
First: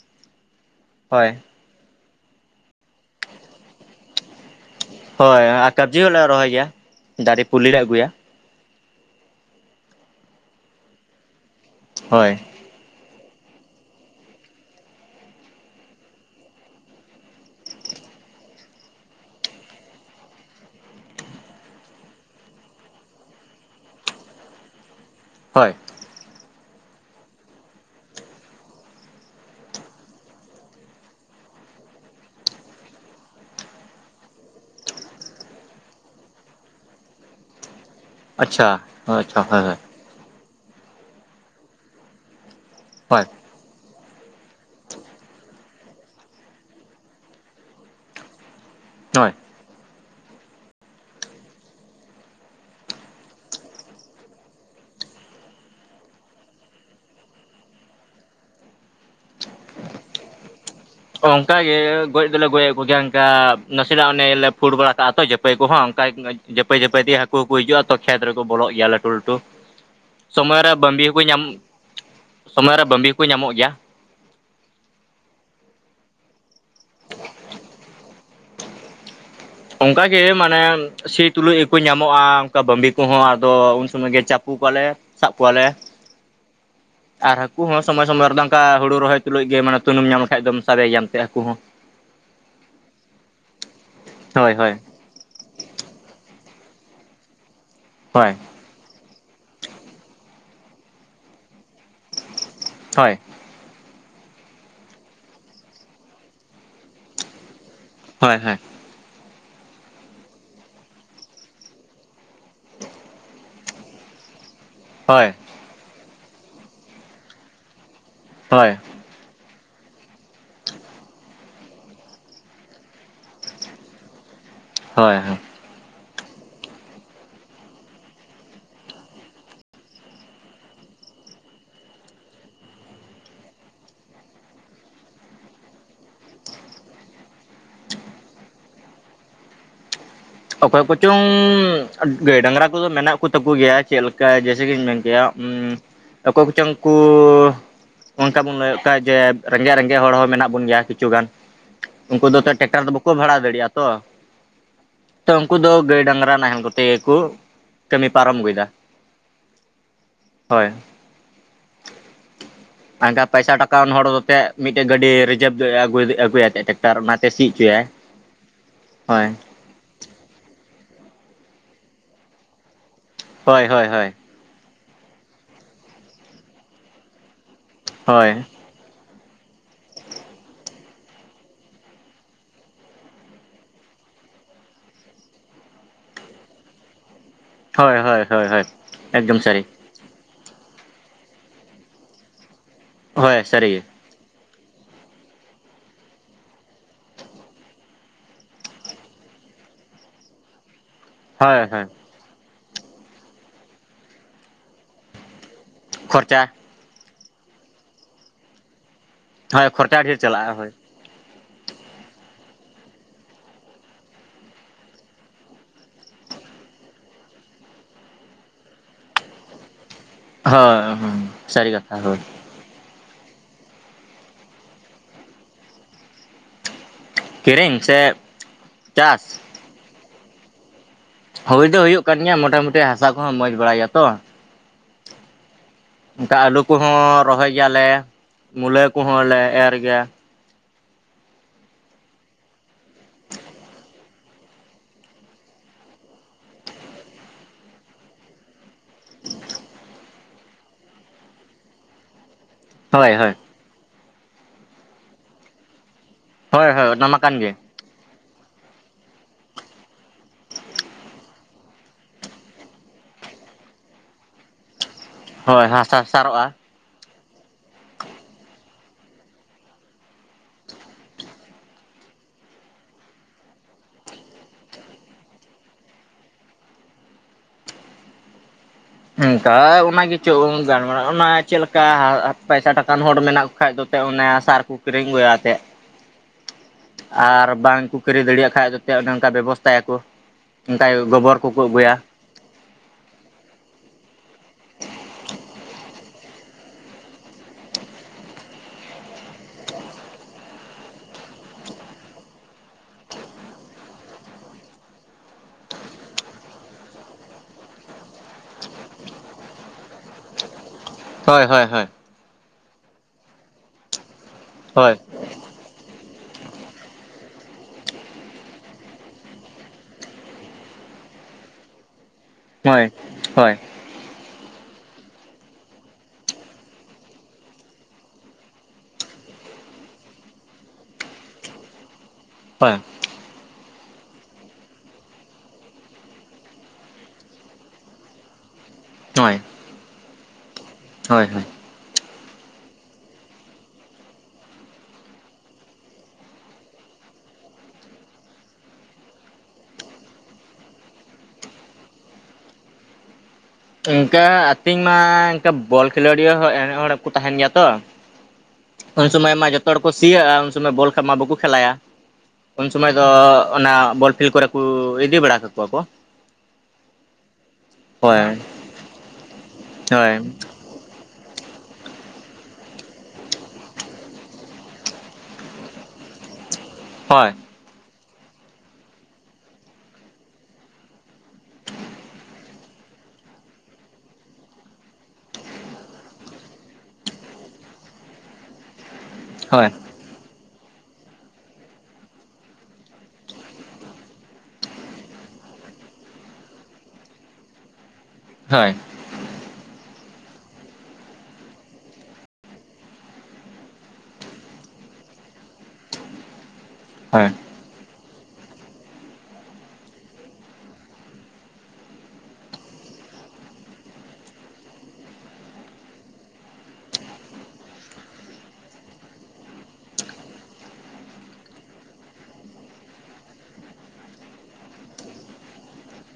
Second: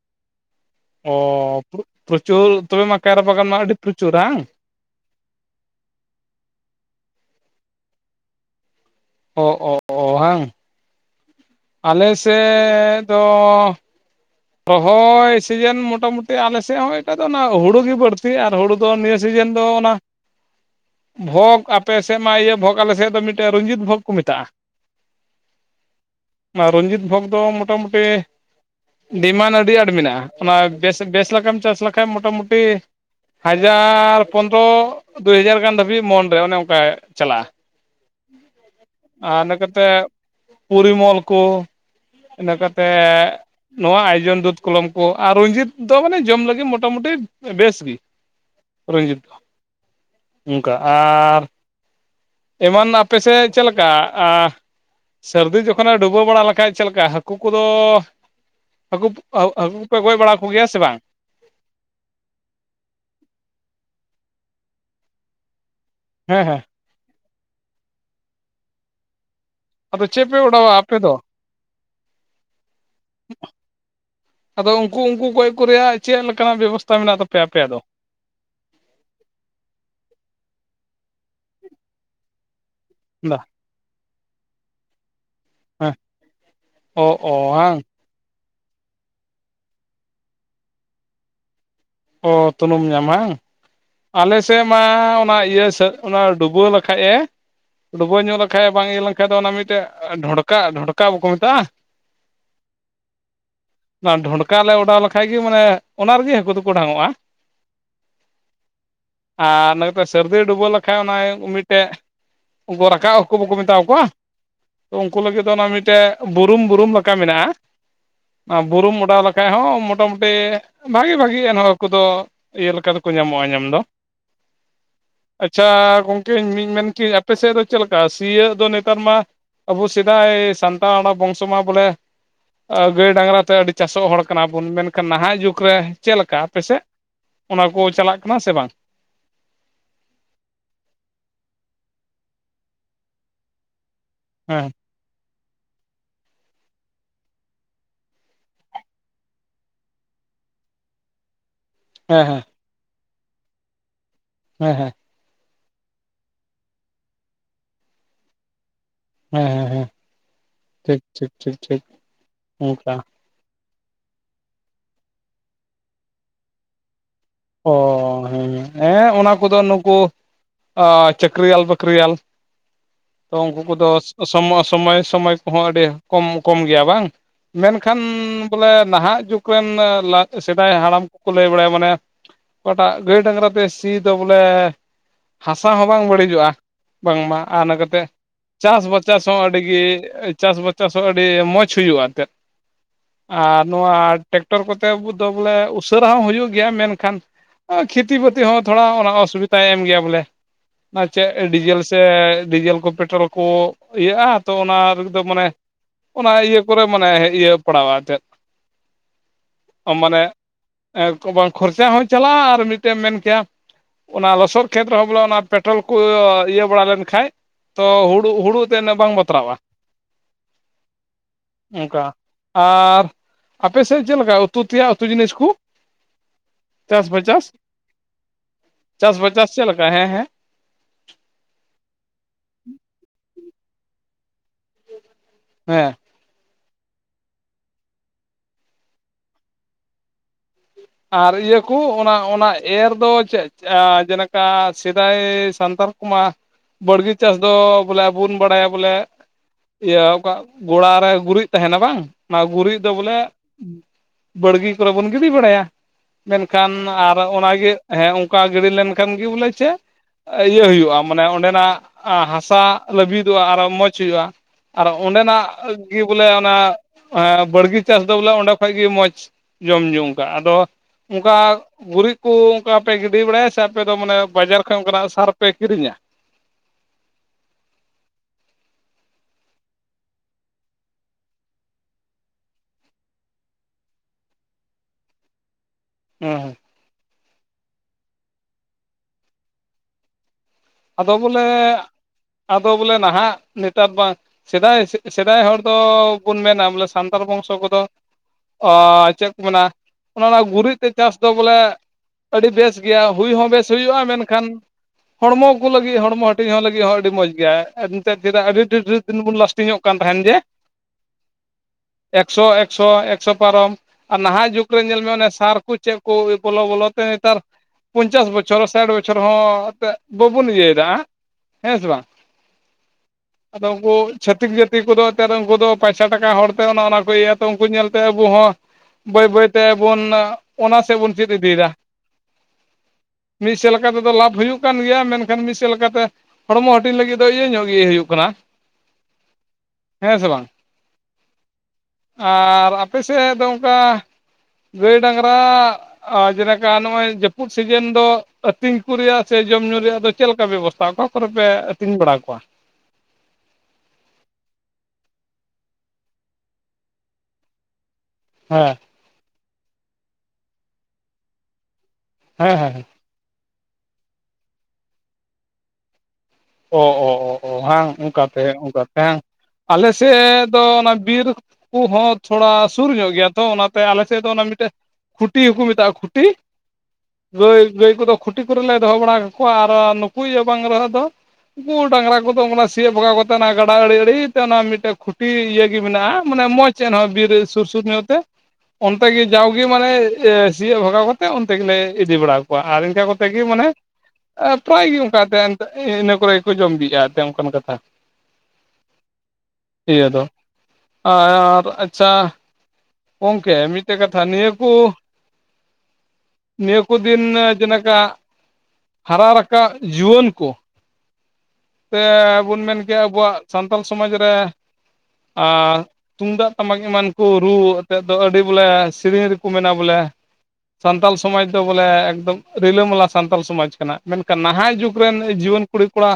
ᱚ ᱯᱨᱚᱪᱚᱨ ᱛᱚᱵᱮ ᱢᱟ ᱠᱟᱭᱨᱟ ᱵᱟᱜᱟᱱ ᱢᱟ ᱟᱹᱰᱤ ᱯᱚᱪᱩᱨ ᱨᱟᱝ ᱾ ᱦᱳᱭ ᱟᱨ ᱠᱟᱵᱽᱡᱤ ᱦᱚᱞᱮ ᱨᱚᱦᱚᱭ ᱜᱮᱭᱟ ᱫᱟᱨᱮ ᱯᱩᱞᱤ ᱞᱮ ᱟᱹᱜᱩᱭᱟ ᱾ ᱚᱼᱚ ᱾ [inaudible] ᱟᱞᱮ ᱦᱳᱭ ᱥᱮᱫᱻ ᱫᱚ ᱨᱚᱦᱚᱭ ᱥᱤᱡᱮᱱ ᱢᱚᱴᱟᱢᱩᱴᱤ ᱟᱞᱮ ᱥᱮᱫ ᱦᱚᱸ ᱥᱮ ᱮᱠᱴᱟ ᱫᱚ ᱚᱱᱟ ᱦᱩᱲᱩ ᱜᱮ ᱵᱟᱹᱲᱛᱤ ᱟᱨ ᱦᱩᱲᱩ ᱫᱚ ᱱᱤᱭᱟᱹ ᱥᱤᱡᱤᱱ ᱫᱚ ᱚᱱᱟ [unintelligible] ᱵᱷᱳᱜ ᱟᱯᱮ ᱥᱮᱫ ᱢᱟ ᱤᱭᱟᱹ ᱵᱷᱳᱜᱽ ᱟᱞᱮ ᱥᱮᱫ ᱫᱚ ᱢᱤᱫᱴᱮᱡ ᱨᱚᱧᱡᱤᱛ ᱵᱷᱳᱜᱽ ᱠᱚ ᱢᱮᱛᱟᱜᱼᱟ ᱾ ᱦᱳᱭ ᱾ ᱚᱱᱟ ᱨᱚᱱᱡᱤᱛ ᱵᱷᱳᱜᱽ ᱫᱚ ᱢᱚᱴᱟᱢᱩᱴᱤ ᱰᱤᱢᱟᱱᱰ ᱟᱹᱰᱤ ᱟᱸᱴ ᱢᱮᱱᱟᱜᱼᱟ ᱚᱱᱟ ᱵᱮᱥ ᱵᱮᱥ ᱞᱮᱠᱟᱢ ᱪᱟᱥ ᱞᱮᱠᱷᱟᱡ ᱢᱳᱴᱟᱢᱩᱴᱤ ᱦᱟᱡᱟᱨ ᱯᱚᱱᱨᱚ ᱫᱩᱭ ᱦᱟᱡᱟᱨ ᱜᱟᱱ ᱫᱷᱟᱹᱵᱤᱡ ᱢᱚᱱᱨᱮ ᱚᱱᱮ ᱚᱱᱠᱟ ᱪᱟᱞᱟᱜᱼᱟ ᱾ ᱟᱪᱪᱷᱟ ᱟᱪᱪᱷᱟ ᱟᱨ ᱤᱱᱟᱹ ᱦᱳᱭ ᱦᱳᱭ ᱠᱟᱛᱮ ᱯᱚᱨᱤᱢᱚᱞ ᱠᱚ ᱤᱱᱟᱹ ᱠᱟᱛᱮ ᱦᱳᱭ ᱱᱚᱣᱟ ᱟᱭᱡᱚᱱ ᱫᱩᱫᱷ ᱠᱚᱞᱚᱢ ᱠᱚ ᱟᱨ ᱨᱚᱧᱡᱤᱛ ᱫᱚ ᱢᱟᱱᱮ ᱡᱚᱢ ᱞᱟᱹᱜᱤᱫ ᱢᱚᱴᱟᱢᱩᱴᱤ ᱵᱮᱥ ᱜᱮ, [unintelligible] [unintelligible] ᱚᱱᱠᱟ ᱟᱨ ᱮᱢᱟᱱ ᱟᱯᱮ ᱥᱮᱫ ᱪᱮᱫ ᱞᱮᱠᱟ ᱟᱸ ᱥᱟᱹᱨᱫᱤ ᱡᱚᱠᱷᱚᱱᱮ ᱰᱩᱵᱟᱹ ᱵᱟᱲᱟ ᱞᱮᱠᱷᱟᱡ ᱪᱮᱫ ᱞᱮᱠᱟ ᱦᱟᱹᱠᱩ ᱠᱚᱫᱚ ᱦᱟᱹᱠᱩ ᱦᱟᱹᱠᱩ ᱠᱚᱯᱮ ᱜᱚᱡ ᱵᱟᱲᱟ ᱠᱚᱜᱮᱭᱟ ᱥᱮ ᱵᱟᱝ? ᱚᱱᱠᱟ ᱜᱮ ᱜᱚᱡ ᱫᱚᱞᱮ ᱜᱚᱡᱮᱫ ᱠᱚᱜᱮᱭᱟ ᱚᱱᱠᱟ ᱱᱟᱥᱮᱱᱟᱜ ᱚᱱᱮ ᱞᱮ ᱯᱷᱩᱲ ᱵᱟᱲᱟ ᱠᱟᱜᱼᱟᱛᱚ ᱡᱟᱯᱩ ᱡᱟᱹᱯᱟᱹᱭ ᱠᱚᱦᱚᱸ ᱚᱱᱠᱟ ᱦᱮᱸ ᱦᱮᱸ ᱡᱟᱹᱯᱟᱹᱭ ᱡᱟᱹᱯᱟᱹᱭ ᱛᱮᱜᱮ ᱦᱟᱹᱠᱩ ᱦᱚᱸᱠᱚ ᱦᱤᱡᱩᱜᱼᱟ ᱛᱚ ᱠᱷᱮᱛ ᱨᱮᱠᱚ ᱵᱚᱞᱚᱜ ᱜᱮᱭᱟ ᱞᱟᱹᱴᱩ ᱞᱟᱹᱴᱩ ᱟᱫᱚ ᱪᱮᱫ ᱯᱮ ᱥᱚᱢᱚᱭ ᱨᱮ ᱚᱰᱟᱣᱟ ᱟᱯᱮ ᱵᱟᱹᱵᱤ ᱫᱚ ᱦᱚᱸᱠᱚ ᱧᱟᱢ ᱥᱚᱢᱚᱭ ᱨᱮ ᱵᱟᱹᱵᱤ ᱦᱚᱸᱠᱚ ᱧᱟᱢᱚᱜ ᱜᱮᱭᱟ ᱾ ᱟᱫᱚ ᱩᱱᱠᱩ ᱩᱱᱠᱩ ᱜᱚᱡ ᱠᱚ ᱨᱮᱭᱟᱜ ᱪᱮᱫ ᱞᱮᱠᱟᱱᱟᱜ ᱵᱮᱵᱚᱥᱛᱟ ᱢᱮᱱᱟᱜ ᱛᱟᱯᱮᱭᱟ ᱟᱯᱮᱭᱟᱜ ᱫᱚ? ᱚᱱᱠᱟ ᱜᱮ ᱢᱟᱱᱮ ᱥᱤ ᱛᱩᱞᱩᱡ ᱜᱮᱠᱚ ᱧᱟᱢᱚᱜᱼᱟ ᱚᱱᱠᱟ ᱵᱟᱺᱵᱤ ᱠᱚᱦᱚᱸ ᱫᱟ ᱟᱫᱚ ᱩᱱ ᱥᱚᱢᱚᱭ ᱜᱮ ᱪᱟᱯ ᱪᱟᱯᱩ ᱠᱚᱣᱟᱞᱮ ᱥᱟᱵ ᱠᱚᱣᱟᱞᱮ ᱦᱮᱸ ᱚ ᱚ ᱟᱨ ᱦᱟᱹᱠᱩ ᱵᱟᱝ ᱦᱚᱸ ᱥᱚᱢ ᱥᱚᱢᱚᱭ ᱨᱮᱫᱚ ᱚᱝᱠᱟ ᱦᱩᱲᱩ ᱨᱚᱦᱚᱭ ᱛᱩᱞᱩᱡ ᱜᱮ ᱢᱟᱱᱮ ᱛᱩᱱᱩᱢ ᱧᱟᱢ ᱞᱮᱠᱷᱟᱱᱡ ᱫᱚ ᱥᱟᱵᱮ ᱜᱮᱭᱟ ᱮᱱᱛᱮᱜ ᱦᱟᱹᱠᱩ ᱦᱚᱸ ᱾ ᱚ ᱛᱩᱱᱩᱢ ᱧᱟᱢ ᱵᱟᱝ ᱟᱞᱮ ᱦᱳᱭ ᱥᱮᱫ ᱦᱳᱭ ᱢᱟ ᱚᱱᱟ ᱤᱭᱟᱹ ᱥᱮᱫ ᱚᱱᱟ ᱰᱩᱵᱟᱹ ᱞᱮᱠᱷᱟᱡ ᱮ ᱰᱩᱵᱟᱹ ᱦᱳᱭ ᱧᱚᱜ ᱵᱟᱝ ᱠᱷᱟᱱ ᱵᱟᱝ ᱤᱭᱟᱹ ᱞᱮᱱᱠᱷᱟᱡ ᱫᱚ ᱚᱱᱟ ᱢᱤᱫᱴᱮᱡ ᱰᱷᱚᱲᱠᱟ ᱰᱷᱚᱲᱠᱟ ᱵᱟᱠᱚ ᱢᱮᱛᱟᱜᱼᱟ, ᱦᱳᱭ ᱚᱱᱟ ᱰᱷᱚᱲᱠᱟ ᱞᱮ ᱚᱰᱟᱣ ᱞᱮᱠᱷᱟᱡ ᱜᱮ ᱢᱟᱱᱮ ᱚᱱᱟ ᱨᱮᱜᱮ ᱦᱟᱹᱠᱩ ᱫᱚᱠᱚ ᱰᱷᱟᱝᱚᱜᱼᱟ ᱾ ᱦᱳᱭ ᱦᱳᱭ ᱾ ᱟᱨ ᱱᱚᱛᱮ ᱥᱟᱹᱨᱫᱤ ᱰᱩᱵᱟᱹᱣ ᱞᱮᱠᱷᱟᱡ ᱚᱱᱟ ᱢᱤᱫᱴᱮᱡ ᱩᱱᱠᱩ ᱨᱟᱠᱟᱵ ᱦᱟᱹᱠᱩ ᱵᱟᱠᱚ ᱢᱮᱛᱟᱣ ᱠᱚᱣᱟ ᱛᱚ ᱩᱱᱠᱩ ᱦᱳᱭ ᱞᱟᱹᱜᱤᱫ ᱫᱚ ᱚᱱᱟ ᱢᱤᱫᱴᱮᱡ ᱵᱩᱨᱩᱢ ᱵᱩᱨᱩᱢ ᱞᱮᱠᱟ ᱢᱮᱱᱟᱜᱼᱟ ᱚᱱᱟ ᱦᱳᱭ ᱵᱩᱨᱩᱢ ᱚᱰᱟᱣ ᱞᱮᱠᱷᱟᱡ ᱦᱚᱸ ᱢᱚᱴᱟᱢᱩᱴᱤ ᱵᱷᱟᱜᱤ ᱵᱷᱟᱜᱤ ᱵᱷᱟᱹᱜᱤ ᱮᱱᱦᱚᱸ ᱦᱟᱹᱠᱩ ᱫᱚ ᱤᱭᱟᱹ ᱞᱮᱠᱟ ᱧᱟᱢᱚᱜᱼᱟ ᱧᱟᱢ ᱫᱚ ᱾ ᱦᱳᱭ ᱦᱳᱭ ᱾ ᱟᱪᱪᱷᱟ ᱜᱚᱢᱠᱮ ᱢᱮᱱ ᱠᱟᱹᱧ ᱟᱯᱮ ᱥᱮᱫ ᱫᱚ ᱪᱮᱫ ᱞᱮᱠᱟ ᱥᱤᱭᱳᱜ ᱫᱚ ᱱᱮᱛᱟᱨ ᱢᱟ ᱟᱵᱚ ᱥᱮᱫᱟᱭ ᱥᱟᱱᱛᱟᱲ ᱦᱚᱲᱟᱜ ᱵᱚᱝᱥᱚ ᱢᱟ ᱵᱚᱞᱮ ᱜᱟᱹᱭ ᱰᱟᱝᱨᱟ ᱛᱮ ᱟᱹᱰᱤ ᱪᱟᱥᱚᱜ ᱦᱚᱲ ᱠᱟᱱᱟ ᱵᱚᱱ ᱢᱮᱱᱠᱷᱟᱱ ᱱᱟᱦᱟᱜ ᱡᱩᱜᱽ ᱨᱮ ᱪᱮᱫ ᱞᱮᱠᱟ ᱟᱯᱮ ᱥᱮᱫ ᱚᱱᱟ ᱠᱚ ᱪᱟᱞᱟᱜ ᱠᱟᱱᱟ ᱥᱮ ᱵᱟᱝ? ᱚᱠᱚᱭ ᱠᱚᱪᱚᱝ ᱜᱟᱹᱭ ᱰᱟᱝᱨᱟ ᱠᱚᱫᱚ ᱢᱮᱱᱟᱜ ᱠᱚᱛᱟᱠᱚ ᱜᱮᱭᱟ ᱪᱮᱫ ᱞᱮᱠᱟ ᱡᱮᱥᱮ ᱦᱮᱸ ᱠᱤᱧ ᱢᱮᱱ ᱠᱮᱭᱟ ᱩᱸ ᱚᱠᱚᱭ ᱠᱚᱪᱚᱝ ᱠᱩ ᱚᱱᱠᱟ ᱵᱚᱱ ᱞᱟᱹᱭᱮᱫ ᱡᱮ ᱨᱮᱸᱜᱮᱡ ᱨᱮᱸᱜᱮᱡ ᱦᱚᱲ ᱦᱚᱸ ᱢᱮᱱᱟᱜ ᱵᱚᱱ ᱜᱮᱭᱟ ᱠᱤᱪᱷᱩ ᱜᱟᱱ ᱾ ᱦᱮᱸ ᱩᱱᱠᱩ ᱫᱚ ᱦᱮᱸ ᱛᱚ ᱴᱮᱠᱴᱟᱨ ᱫᱚ ᱵᱟᱠᱚ ᱵᱷᱟᱲᱟ ᱫᱟᱲᱮᱭᱟᱜᱼᱟ ᱛᱚ ᱾ ᱦᱮᱸ ᱦᱮᱸ ᱛᱚ ᱩᱱᱠᱩ ᱫᱚ ᱜᱟᱹᱭ ᱰᱟᱝᱨᱟ ᱱᱟᱦᱮᱞ ᱠᱚᱛᱮ ᱜᱮᱠᱚ ᱠᱟᱹᱢᱤ ᱯᱟᱨᱚᱢ ᱟᱹᱜᱩᱭᱮᱫᱟ᱾ ᱦᱮᱸ ᱦᱮᱸ ᱦᱮᱸ ᱦᱳᱭ ᱴᱷᱤᱠ ᱴᱷᱤᱠ ᱴᱷᱤᱠ ᱴᱷᱤᱠ ᱚᱱᱠᱟ᱾ ᱯᱟᱭᱥᱟ ᱴᱟᱠᱟᱣᱟᱱ ᱦᱚᱲ ᱛᱮᱫ ᱢᱤᱫᱴᱮᱱ ᱜᱟᱹᱰᱤ ᱨᱤᱡᱟᱹᱵ ᱟᱹᱜᱩᱭ ᱟᱹᱜᱩᱭᱟ ᱟᱨ ᱚᱱᱟᱛᱮ ᱥᱤ ᱚ ᱦᱚᱪᱚᱭᱟᱭ ᱦᱮᱸ ᱦᱮᱸ ᱦᱳᱭ ᱚᱱᱟ ᱠᱚᱫᱚ ᱱᱩᱠᱩ ᱪᱟᱹᱠᱨᱤᱭᱟᱞ ᱵᱟᱹᱠᱨᱤᱭᱟᱞ ᱛᱚ ᱩᱱᱠᱩ ᱦᱳᱭ ᱠᱚᱫᱚ ᱦᱳᱭ ᱦᱳᱭ ᱥᱚᱢ ᱥᱚᱢᱚᱭ ᱥᱚᱢᱚᱭ ᱠᱚᱦᱚᱸ ᱟᱹᱰᱤ ᱠᱚᱢ ᱠᱚᱢ ᱜᱮᱭᱟ ᱵᱟᱝ ᱢᱮᱱ ᱠᱷᱟᱱ ᱦᱳᱭ ᱵᱚᱞᱮ ᱱᱟᱦᱟᱜ ᱡᱩᱜᱽ ᱨᱮᱱ ᱥᱮᱫᱟᱭ ᱦᱟᱲᱟᱢ ᱠᱚᱠᱚ ᱞᱟᱹᱭ ᱵᱟᱲᱟᱭᱟ ᱢᱟᱱᱮ ᱚᱠᱟᱴᱟᱜ ᱜᱟᱹᱭ ᱰᱟᱝᱨᱟ ᱛᱮ ᱥᱤ ᱫᱚ ᱵᱚᱞᱮ ᱦᱟᱥᱟ ᱦᱚᱸ ᱵᱟᱝ ᱵᱟᱹᱲᱤᱡᱚᱜ-ᱟ᱾ ᱵᱟᱝᱢᱟ ᱚᱱᱟ ᱦᱳᱭ ᱠᱟᱛᱮᱜ ᱦᱳᱭ ᱦᱳᱭ ᱦᱳᱭ ᱪᱟᱥ ᱵᱟᱪᱟᱥ ᱮᱠᱫᱚᱢ ᱦᱚᱸ ᱥᱟᱹᱨᱤ ᱟᱹᱰᱤᱜᱮ ᱪᱟᱥ ᱵᱟᱪᱟᱥ ᱦᱚᱸ ᱟᱹᱰᱤ ᱢᱚᱡᱽ ᱦᱩᱭᱩᱜ-ᱟ ᱮᱱᱛᱮᱫ᱾ ᱦᱳᱭ ᱟᱨ ᱥᱟᱹᱨᱤ ᱜᱮ ᱱᱚᱣᱟ ᱴᱮᱠᱴᱚᱨ ᱠᱚᱛᱮ ᱫᱚ ᱵᱚᱞᱮ ᱩᱥᱟᱹᱨᱟ ᱦᱚᱸ ᱦᱩᱭᱩᱜ ᱜᱮᱭᱟ ᱢᱮᱱ ᱠᱷᱟᱱ ᱠᱷᱮᱛᱤ ᱯᱟᱹᱛᱤ ᱦᱚᱸ ᱛᱷᱚᱲᱟ ᱚᱱᱟ ᱚᱥᱩᱵᱤᱫᱟᱭ ᱮᱢ ᱜᱮᱭᱟ ᱵᱚᱞᱮ᱾ ᱟ ᱪᱮᱜ ᱦᱳᱭ ᱰᱤᱡᱮᱞ ᱦᱳᱭ ᱥᱮ ᱰᱤᱡᱮᱞ ᱠᱚ ᱯᱮᱴᱨᱳᱞ ᱠᱚ ᱤᱭᱟᱹᱜᱼᱟ ᱛᱚ ᱚᱱᱟ ᱨᱮᱫᱚ ᱢᱟᱱᱮ ᱚᱱᱟ ᱠᱷᱚᱨᱪᱟ ᱤᱭᱟᱹ ᱠᱚᱨᱮ ᱢᱟᱱᱮ ᱤᱭᱟᱹ ᱯᱟᱲᱟᱣᱟ ᱮᱱᱛᱮᱫ᱾ ᱦᱳᱭ ᱠᱷᱚᱨᱪᱟ ᱰᱷᱮᱨ ᱢᱟᱱᱮ ᱪᱟᱞᱟᱜ-ᱟ ᱦᱳᱭ᱾ ᱵᱟᱝ ᱠᱷᱚᱨᱪᱟ ᱦᱚᱸ ᱪᱟᱞᱟᱜ-ᱟ ᱟᱨ ᱢᱤᱫᱴᱮᱱᱮᱢ ᱢᱮᱱ ᱠᱮᱭᱟ ᱚᱱᱟ ᱞᱚᱥᱚᱫ ᱠᱷᱮᱛ ᱨᱮᱦᱚᱸ ᱵᱚᱞᱮ ᱚᱱᱟ ᱯᱮᱴᱨᱚᱞ ᱠᱚ ᱤᱭᱟᱹ ᱵᱟᱲᱟ ᱞᱮᱱᱠᱷᱟᱡ ᱛᱚ ᱦᱩᱲᱩ ᱦᱩᱲᱩ ᱛᱮᱱ ᱩᱱᱟᱜ ᱵᱟᱝ ᱵᱚᱛᱚᱨᱟᱜ-ᱟ᱾ ᱦᱳᱭ ᱦᱳᱭ ᱥᱟᱹᱨᱤ ᱠᱟᱛᱷᱟ ᱚᱱᱠᱟ ᱦᱳᱭ᱾ ᱟᱨ ᱟᱯᱮ ᱥᱮᱫ ᱪᱮᱫ ᱞᱮᱠᱟ ᱩᱛᱩ ᱛᱮᱭᱟᱜ ᱩᱛᱩ ᱡᱤᱱᱤᱥ ᱠᱩ? ᱪᱟᱥ ᱠᱤᱨᱤᱧ ᱥᱮ [inaudible] ᱪᱟᱥ [inaudible] ᱪᱟᱥ [inaudible] ᱪᱮᱫ ᱞᱮᱠᱟ ᱦᱮᱸ ᱦᱮᱸ? ᱦᱩᱭ ᱫᱚ ᱦᱩᱭᱩᱜ ᱠᱟᱱ ᱜᱤᱭᱟ ᱢᱚᱴᱟᱢᱩᱴᱤ ᱦᱟᱥᱟ ᱠᱚᱦᱚᱸ ᱢᱚᱸᱡᱽ ᱵᱟᱲᱟ ᱜᱮᱭᱟ ᱛᱚ ᱦᱮᱸ- ᱫᱟᱜ ᱟᱹᱞᱩ ᱠᱚᱸᱦᱚ ᱨᱚᱦᱚᱭ ᱜᱮᱭᱟ ᱞᱮ ᱢᱩᱞᱟᱹ ᱠᱚᱦᱚᱸ ᱞᱮ ᱮᱨ ᱜᱮᱭᱟ ᱟᱨ ᱤᱭᱟᱹ ᱠᱩ ᱚᱱᱟ ᱚᱱᱟ ᱮᱨ ᱫᱚ ᱪᱮᱫ ᱡᱮᱱᱮᱠᱟ ᱥᱮᱫᱟᱭ ᱥᱟᱱᱛᱟᱞ [inaudible] ᱵᱟᱲᱹᱜᱤ ᱪᱟᱥ ᱫᱚ ᱵᱚᱞᱮ ᱟᱵᱩ ᱵᱩᱱ ᱵᱟᱲᱟᱭᱟ ᱵᱚᱞᱮ ᱤᱭᱟᱹ ᱚᱠᱟ ᱜᱚᱲᱟ ᱨᱮ ᱜᱩᱨᱤᱡ ᱛᱟᱸᱦᱮᱱᱟ ᱵᱟᱝ ᱚᱱᱟ ᱜᱩᱨᱤᱡ ᱫᱚ ᱦᱳᱭ ᱵᱚᱞᱮ ᱦᱳᱭ ᱵᱟᱹᱲᱜᱤ ᱠᱚᱨᱮ ᱵᱚᱱ ᱜᱤᱰᱤ ᱵᱟᱲᱟᱭᱟ ᱦᱳᱭ ᱢᱮᱱᱠᱷᱟᱱ ᱦᱳᱭ ᱚᱱᱟ ᱟᱨ ᱢᱟ ᱠᱟᱱ ᱜᱮ ᱚᱱᱟᱜᱮ ᱦᱮᱸ ᱚᱱᱠᱟ ᱜᱤᱰᱤ ᱞᱮᱱᱠᱷᱟᱱ ᱜᱮ ᱪᱮ ᱤᱭᱟᱹ ᱦᱩᱭᱩᱜᱼᱟ ᱢᱟᱱᱮ ᱚᱸᱰᱮᱱᱟᱜ ᱦᱟᱥᱟ ᱞᱟᱹᱵᱤᱫᱚᱜᱼᱟ ᱟᱨᱚ ᱢᱚᱸᱡᱽ ᱦᱩᱭᱩᱜᱼᱟ ᱟᱨ ᱚᱸᱰᱮᱱᱟᱜ ᱦᱳᱭ ᱜᱤ ᱦᱟᱥᱟ ᱵᱚᱞᱮ ᱥᱟᱨᱚᱜᱼᱟ ᱚᱱᱟ ᱮᱸ ᱵᱟᱲᱜᱤ ᱪᱟᱥ ᱫᱚ ᱵᱚᱞᱮ ᱚᱸᱰᱮ ᱠᱷᱚᱡ ᱜᱮ ᱢᱚᱸᱡᱽ ᱡᱚᱢ ᱧᱩ ᱠᱟᱜ ᱟᱫᱚ ᱩᱝᱠᱟ ᱜᱩᱨᱤᱡ ᱠᱩ ᱚᱝᱠᱟ ᱯᱮ ᱜᱤᱰᱤ ᱵᱟᱲᱟᱭᱟ ᱥᱮ ᱟᱯᱮ ᱫᱚ ᱢᱟᱱᱮ ᱵᱟᱡᱟᱨ ᱠᱷᱚᱡ ᱚᱱᱠᱟᱱᱟᱜ ᱥᱟᱨ ᱯᱮ ᱠᱤᱨᱤᱧᱟ? ᱚᱱᱠᱟ ᱚᱱᱟ ᱜᱮᱪᱚ [inaudible] ᱚᱱᱟ ᱪᱤᱫᱞᱮᱠᱟ ᱯᱟᱭᱥᱟ ᱴᱟᱠᱟᱠᱟᱱ ᱦᱚᱲ ᱢᱮᱱᱟᱜ ᱠᱚᱣᱟ ᱵᱟᱠᱷᱟᱡ ᱫᱚ ᱛᱮᱜ ᱚᱱᱮ ᱥᱟᱨ ᱠᱚ ᱠᱤᱨᱤᱧ ᱟᱹᱜᱩᱭᱟ ᱟᱛᱮᱫ ᱦᱩᱸ ᱟᱨ ᱵᱟᱝᱠᱚ ᱠᱤᱨᱤᱧ ᱫᱟᱲᱤᱭᱟᱜ ᱠᱷᱟᱡ ᱡᱟᱛᱮ ᱚᱱᱮ ᱚᱱᱠᱟ ᱵᱮᱵᱚᱥᱛᱟᱭᱟ ᱠᱚ ᱟᱫᱚ ᱵᱚᱞᱮ ᱟᱫᱚ ᱵᱚᱞᱮ ᱱᱟᱦᱟᱜ ᱱᱮᱛᱟᱨ ᱵᱟᱝ ᱥᱮᱫᱟᱭ [inaudible] ᱥᱮᱫᱟᱭ ᱦᱚᱲ ᱫᱚ ᱵᱚᱱ ᱢᱮᱱᱟ ᱵᱚᱞᱮ ᱥᱟᱱᱛᱟᱲ ᱵᱚᱝᱥᱚ ᱠᱚᱫᱚ ᱚᱻ ᱪᱮᱫ ᱠᱚ ᱢᱮᱱᱟ ᱚᱱᱮ ᱚᱱᱟ ᱜᱩᱨᱤᱡ ᱛᱮ ᱪᱟᱥ ᱫᱚ ᱵᱚᱞᱮ ᱟᱹᱰᱤ ᱵᱮᱥ ᱜᱮᱭᱟ ᱦᱩᱭ ᱦᱚᱸ ᱵᱮᱥ ᱜᱮ ᱦᱩᱭᱩᱜᱼᱟ ᱢᱮᱱᱠᱷᱟᱱ ᱦᱚᱲᱢᱚ ᱩᱱᱠᱩ ᱞᱟᱹᱜᱤᱫ ᱦᱚᱲᱢᱚ ᱦᱟᱹᱴᱤᱧ ᱦᱚᱸ ᱞᱟᱹᱜᱤᱫ ᱦᱚᱸ ᱟᱹᱰᱤ ᱢᱚᱸᱡᱽ ᱜᱮᱭᱟ ᱮᱱᱛᱮᱫ ᱪᱮᱫᱟᱜ ᱟᱹᱰᱤ ᱰᱷᱮᱨ ᱰᱷᱮᱨ ᱫᱤᱱ ᱵᱚᱱ ᱞᱟᱥᱴᱤᱝ ᱚᱜ ᱠᱟᱱ ᱛᱟᱦᱮᱱ ᱡᱮ ᱦᱚᱭ ᱦᱚᱭ ᱦᱚᱭ ᱾ ᱮᱠᱥᱚ ᱮᱠᱥᱚ ᱮᱠᱥᱚ ᱯᱟᱨᱚᱢ ᱟᱨ ᱱᱟᱦᱟᱜ ᱡᱩᱜᱽ ᱨᱮ ᱦᱳᱭ ᱧᱮᱞ ᱢᱮ ᱚᱱᱮ ᱥᱟᱨ ᱠᱚ ᱪᱮᱜ ᱠᱚ ᱵᱚᱞᱚ ᱵᱚᱞᱚ ᱛᱮ ᱦᱮᱛᱟᱨ ᱯᱚᱧᱪᱟᱥ ᱵᱚᱪᱷᱚᱨ ᱥᱟᱴ ᱵᱚᱪᱷᱚᱨ ᱦᱚᱸ [unintelligible] ᱵᱟᱵᱚᱱ ᱤᱭᱟᱹ ᱮᱫᱟ ᱦᱮᱸ ᱥᱮ ᱵᱟᱝ ᱾ ᱦᱚᱭ ᱦᱚᱭ ᱾ ᱩᱱᱠᱩ ᱪᱷᱟᱹᱛᱤᱠ ᱡᱟᱹᱛᱤ ᱠᱚᱫᱚ ᱮᱱᱛᱮᱫ ᱩᱱᱠᱩ ᱫᱚ ᱯᱟᱭᱥᱟ ᱴᱟᱠᱟ ᱦᱚᱲᱛᱮ ᱚᱱᱟ ᱚᱱᱟ ᱠᱚ ᱤᱭᱟᱹᱭᱟ ᱛᱚ ᱩᱱᱠᱩ ᱧᱮᱞᱛᱮ ᱟᱵᱚ ᱦᱚᱸ ᱵᱟᱹᱭ ᱵᱟᱹᱭ ᱛᱮᱵᱚᱱ ᱚᱱᱟ ᱥᱮᱜ ᱵᱩᱱ ᱪᱮᱫ ᱤᱫᱤᱭᱮᱫᱟ ᱾ ᱦᱚᱭ ᱢᱤᱜ ᱥᱮᱜ ᱞᱮᱠᱟ ᱛᱮᱫᱚ ᱞᱟᱵᱷ ᱦᱩᱭᱩᱜ ᱠᱟᱱ ᱜᱤᱭᱟ ᱢᱮᱱᱠᱷᱟᱱ ᱢᱤᱫᱥᱮᱜ ᱞᱮᱠᱟᱛᱮ ᱦᱚᱲᱢᱚ ᱦᱟᱹᱴᱤᱧ ᱞᱟᱹᱜᱤᱫ ᱫᱚ ᱤᱭᱟᱹ ᱧᱚᱜ ᱜᱮ ᱦᱩᱭᱩᱜ ᱠᱟᱱᱟ ᱾ ᱦᱳᱭ ᱦᱮᱸ ᱥᱮ ᱵᱟᱝ ᱦᱳᱭ ᱦᱳᱭ ᱾ ᱟᱨ ᱟᱯᱮ ᱥᱮᱜ ᱫᱚ ᱚᱱᱠᱟ ᱜᱟᱹᱭ ᱰᱟᱝᱨᱟ ᱟᱨ ᱡᱮᱞᱮᱠᱟ ᱱᱚᱜᱼᱚᱭ ᱡᱟᱹᱯᱩᱫ ᱥᱤᱡᱮᱱ ᱫᱚ ᱟᱹᱛᱤᱧ ᱠᱩ ᱨᱤᱭᱟᱜ ᱥᱮ ᱡᱚᱢ ᱧᱩ ᱨᱮᱭᱟᱜ ᱫᱚ ᱪᱮᱫ ᱞᱮᱠᱟ ᱵᱮᱵᱚᱥᱛᱷᱟ ᱚᱠᱟ ᱠᱚᱨᱮ ᱯᱮ ᱟᱹᱛᱤᱧ ᱵᱟᱲᱟ ᱠᱚᱣᱟ? ᱤᱱᱠᱟ ᱟᱹᱛᱤᱧ ᱢᱟ ᱤᱱᱠᱟ ᱵᱚᱞ ᱠᱷᱮᱞᱳᱰᱤᱭᱟᱹ ᱦᱚᱸ ᱮᱱᱮᱡ ᱦᱚᱲ ᱠᱚ ᱛᱟᱦᱮᱱ ᱜᱮᱭᱟ ᱛᱚ ᱾ ᱦᱮᱸᱻ ᱩᱱ ᱥᱩᱢᱟᱭ ᱢᱟ ᱡᱚᱛᱚ ᱦᱚᱲ ᱠᱚ ᱥᱤᱭᱟ ᱩᱱ ᱥᱩᱢᱟ ᱵᱚᱞ ᱠᱷᱮᱞ ᱢᱟ ᱵᱟᱠᱚ ᱠᱷᱮᱞᱟᱭᱟ ᱦᱮᱸ ᱩᱱ ᱦᱮᱸ ᱥᱚᱢᱟᱭ ᱛᱚ ᱚᱱᱟ ᱵᱚᱞᱯᱷᱤᱞ ᱠᱚᱨᱮ ᱠᱚ ᱤᱫᱤ ᱵᱟᱲᱟ ᱠᱟᱠᱚᱣᱟᱠᱚ ᱾ ᱦᱳᱭ [unintelligible] ᱦᱳᱭ ᱟᱞᱮᱥᱮᱫ ᱫᱚ ᱚᱱᱟ ᱵᱤᱨ ᱠᱩᱦᱚᱸ ᱛᱷᱚᱲᱟ ᱥᱩᱨ ᱧᱚᱜ ᱜᱤᱭᱟ ᱛᱚ ᱚᱱᱟᱛᱮ ᱟᱞᱮ ᱥᱮᱫ ᱫᱚ ᱚᱱᱟ ᱢᱤᱫᱴᱟ ᱠᱷᱩᱴᱤ ᱦᱚᱸᱠᱚ ᱢᱮᱛᱟᱜᱼᱟ ᱠᱷᱩᱴᱤ ᱾ ᱦᱚᱭ ᱾ ᱜᱟᱹᱭ ᱜᱟᱹᱭ ᱠᱚᱫᱚ ᱠᱷᱩᱴᱤ ᱠᱚᱨᱮ ᱞᱮ ᱫᱚᱦᱚ ᱵᱟᱲᱟ ᱠᱟᱠᱚᱣᱟ ᱟᱨ ᱱᱩᱠᱩ ᱫᱚ ᱵᱟᱝ ᱨᱮᱦᱚᱸ ᱫᱚ ᱩᱱᱠᱩ ᱰᱟᱝᱨᱟ ᱠᱚ ᱫᱚ ᱚᱱᱟ ᱥᱤᱭᱳᱜ ᱵᱷᱟᱜᱟᱣ ᱠᱟᱛᱮ ᱚᱱᱟ ᱜᱟᱰᱟ ᱟᱲᱮ ᱟᱲᱮ ᱛᱮ ᱚᱱᱟ ᱢᱤᱫ ᱴᱮᱱ ᱠᱷᱩᱴᱤ ᱤᱭᱟᱹ ᱜᱮ ᱢᱮᱱᱟᱜᱼᱟ᱾ ᱢᱟᱱᱮ ᱢᱚᱡᱽ ᱪᱮᱫ ᱦᱚᱸ ᱵᱤᱨ ᱥᱩᱨ ᱥᱩᱨ ᱧᱚᱜ ᱛᱮ ᱾ [inaudible] ᱚᱱᱛᱮ ᱜᱮ ᱡᱟᱣᱜᱮ ᱦᱳᱭ ᱢᱟᱱᱮ ᱟᱻᱥᱤᱭᱚᱜ ᱵᱷᱟᱜᱟᱣ ᱠᱟ ᱛᱮ ᱚᱱᱛᱮ ᱜᱮᱞᱮ ᱤᱫᱤ ᱵᱟᱲᱟᱣ ᱠᱚᱣᱟ ᱟᱨ ᱤᱱᱠᱟ ᱠᱚᱛᱮ ᱜᱮ ᱢᱟᱱᱮ ᱯᱨᱟᱭ ᱜᱮ ᱚᱱᱠᱟ ᱮᱱᱛᱮᱫ ᱤᱱᱟᱹ ᱠᱚᱨᱮ ᱜᱮᱠᱚ ᱡᱚᱢ ᱵᱤᱼᱟ ᱮᱱᱛᱮᱫ ᱚᱱᱠᱟᱱ ᱠᱟᱛᱷᱟ ᱦᱚᱭ ᱤᱭᱟᱹ ᱫᱚ ᱟᱨ ᱟᱪᱪᱷᱟ ᱜᱚᱝᱠᱮ ᱢᱤᱫᱴᱮᱡ ᱠᱟᱛᱷᱟ ᱱᱤᱭᱟᱹ ᱠᱚ ᱱᱤᱭᱟᱹ ᱠᱚ ᱫᱤᱱ ᱦᱳᱭ ᱡᱮᱞᱮᱠᱟ ᱦᱟᱨᱟ ᱨᱟᱠᱟᱵ ᱡᱩᱣᱟᱹᱱ ᱠᱚ ᱛᱮᱵᱚᱱ ᱢᱮᱱ ᱠᱮᱭᱟ ᱟᱵᱚᱣᱟᱜ ᱥᱟᱱᱛᱟᱞ ᱥᱚᱢᱟᱡᱽ ᱨᱮ ᱟᱸᱻ ᱛᱩᱢᱫᱟᱜ ᱴᱟᱢᱟᱠ ᱮᱢᱟᱱ ᱠᱚ ᱨᱩ ᱮᱛᱮᱫ ᱫᱚ ᱟᱹᱰᱤ ᱵᱚᱞᱮ ᱥᱮᱨᱮᱧ ᱨᱮᱠᱚ ᱢᱮᱱᱟ ᱵᱚᱞᱮ ᱥᱟᱱᱛᱟᱞ ᱥᱚᱢᱟᱡᱽ ᱫᱚ ᱵᱚᱞᱮ ᱮᱠᱫᱚᱢ ᱨᱤᱞᱟᱹᱢᱟᱞᱟ ᱥᱟᱱᱛᱟᱞ ᱥᱚᱢᱟᱡᱽ ᱠᱟᱱᱟ ᱢᱮᱱᱠᱷᱟᱱ ᱱᱟᱦᱟᱜ ᱡᱩᱜᱽ ᱨᱮᱱ ᱡᱩᱣᱟᱹᱱ ᱠᱩᱲᱤ ᱠᱚᱲᱟ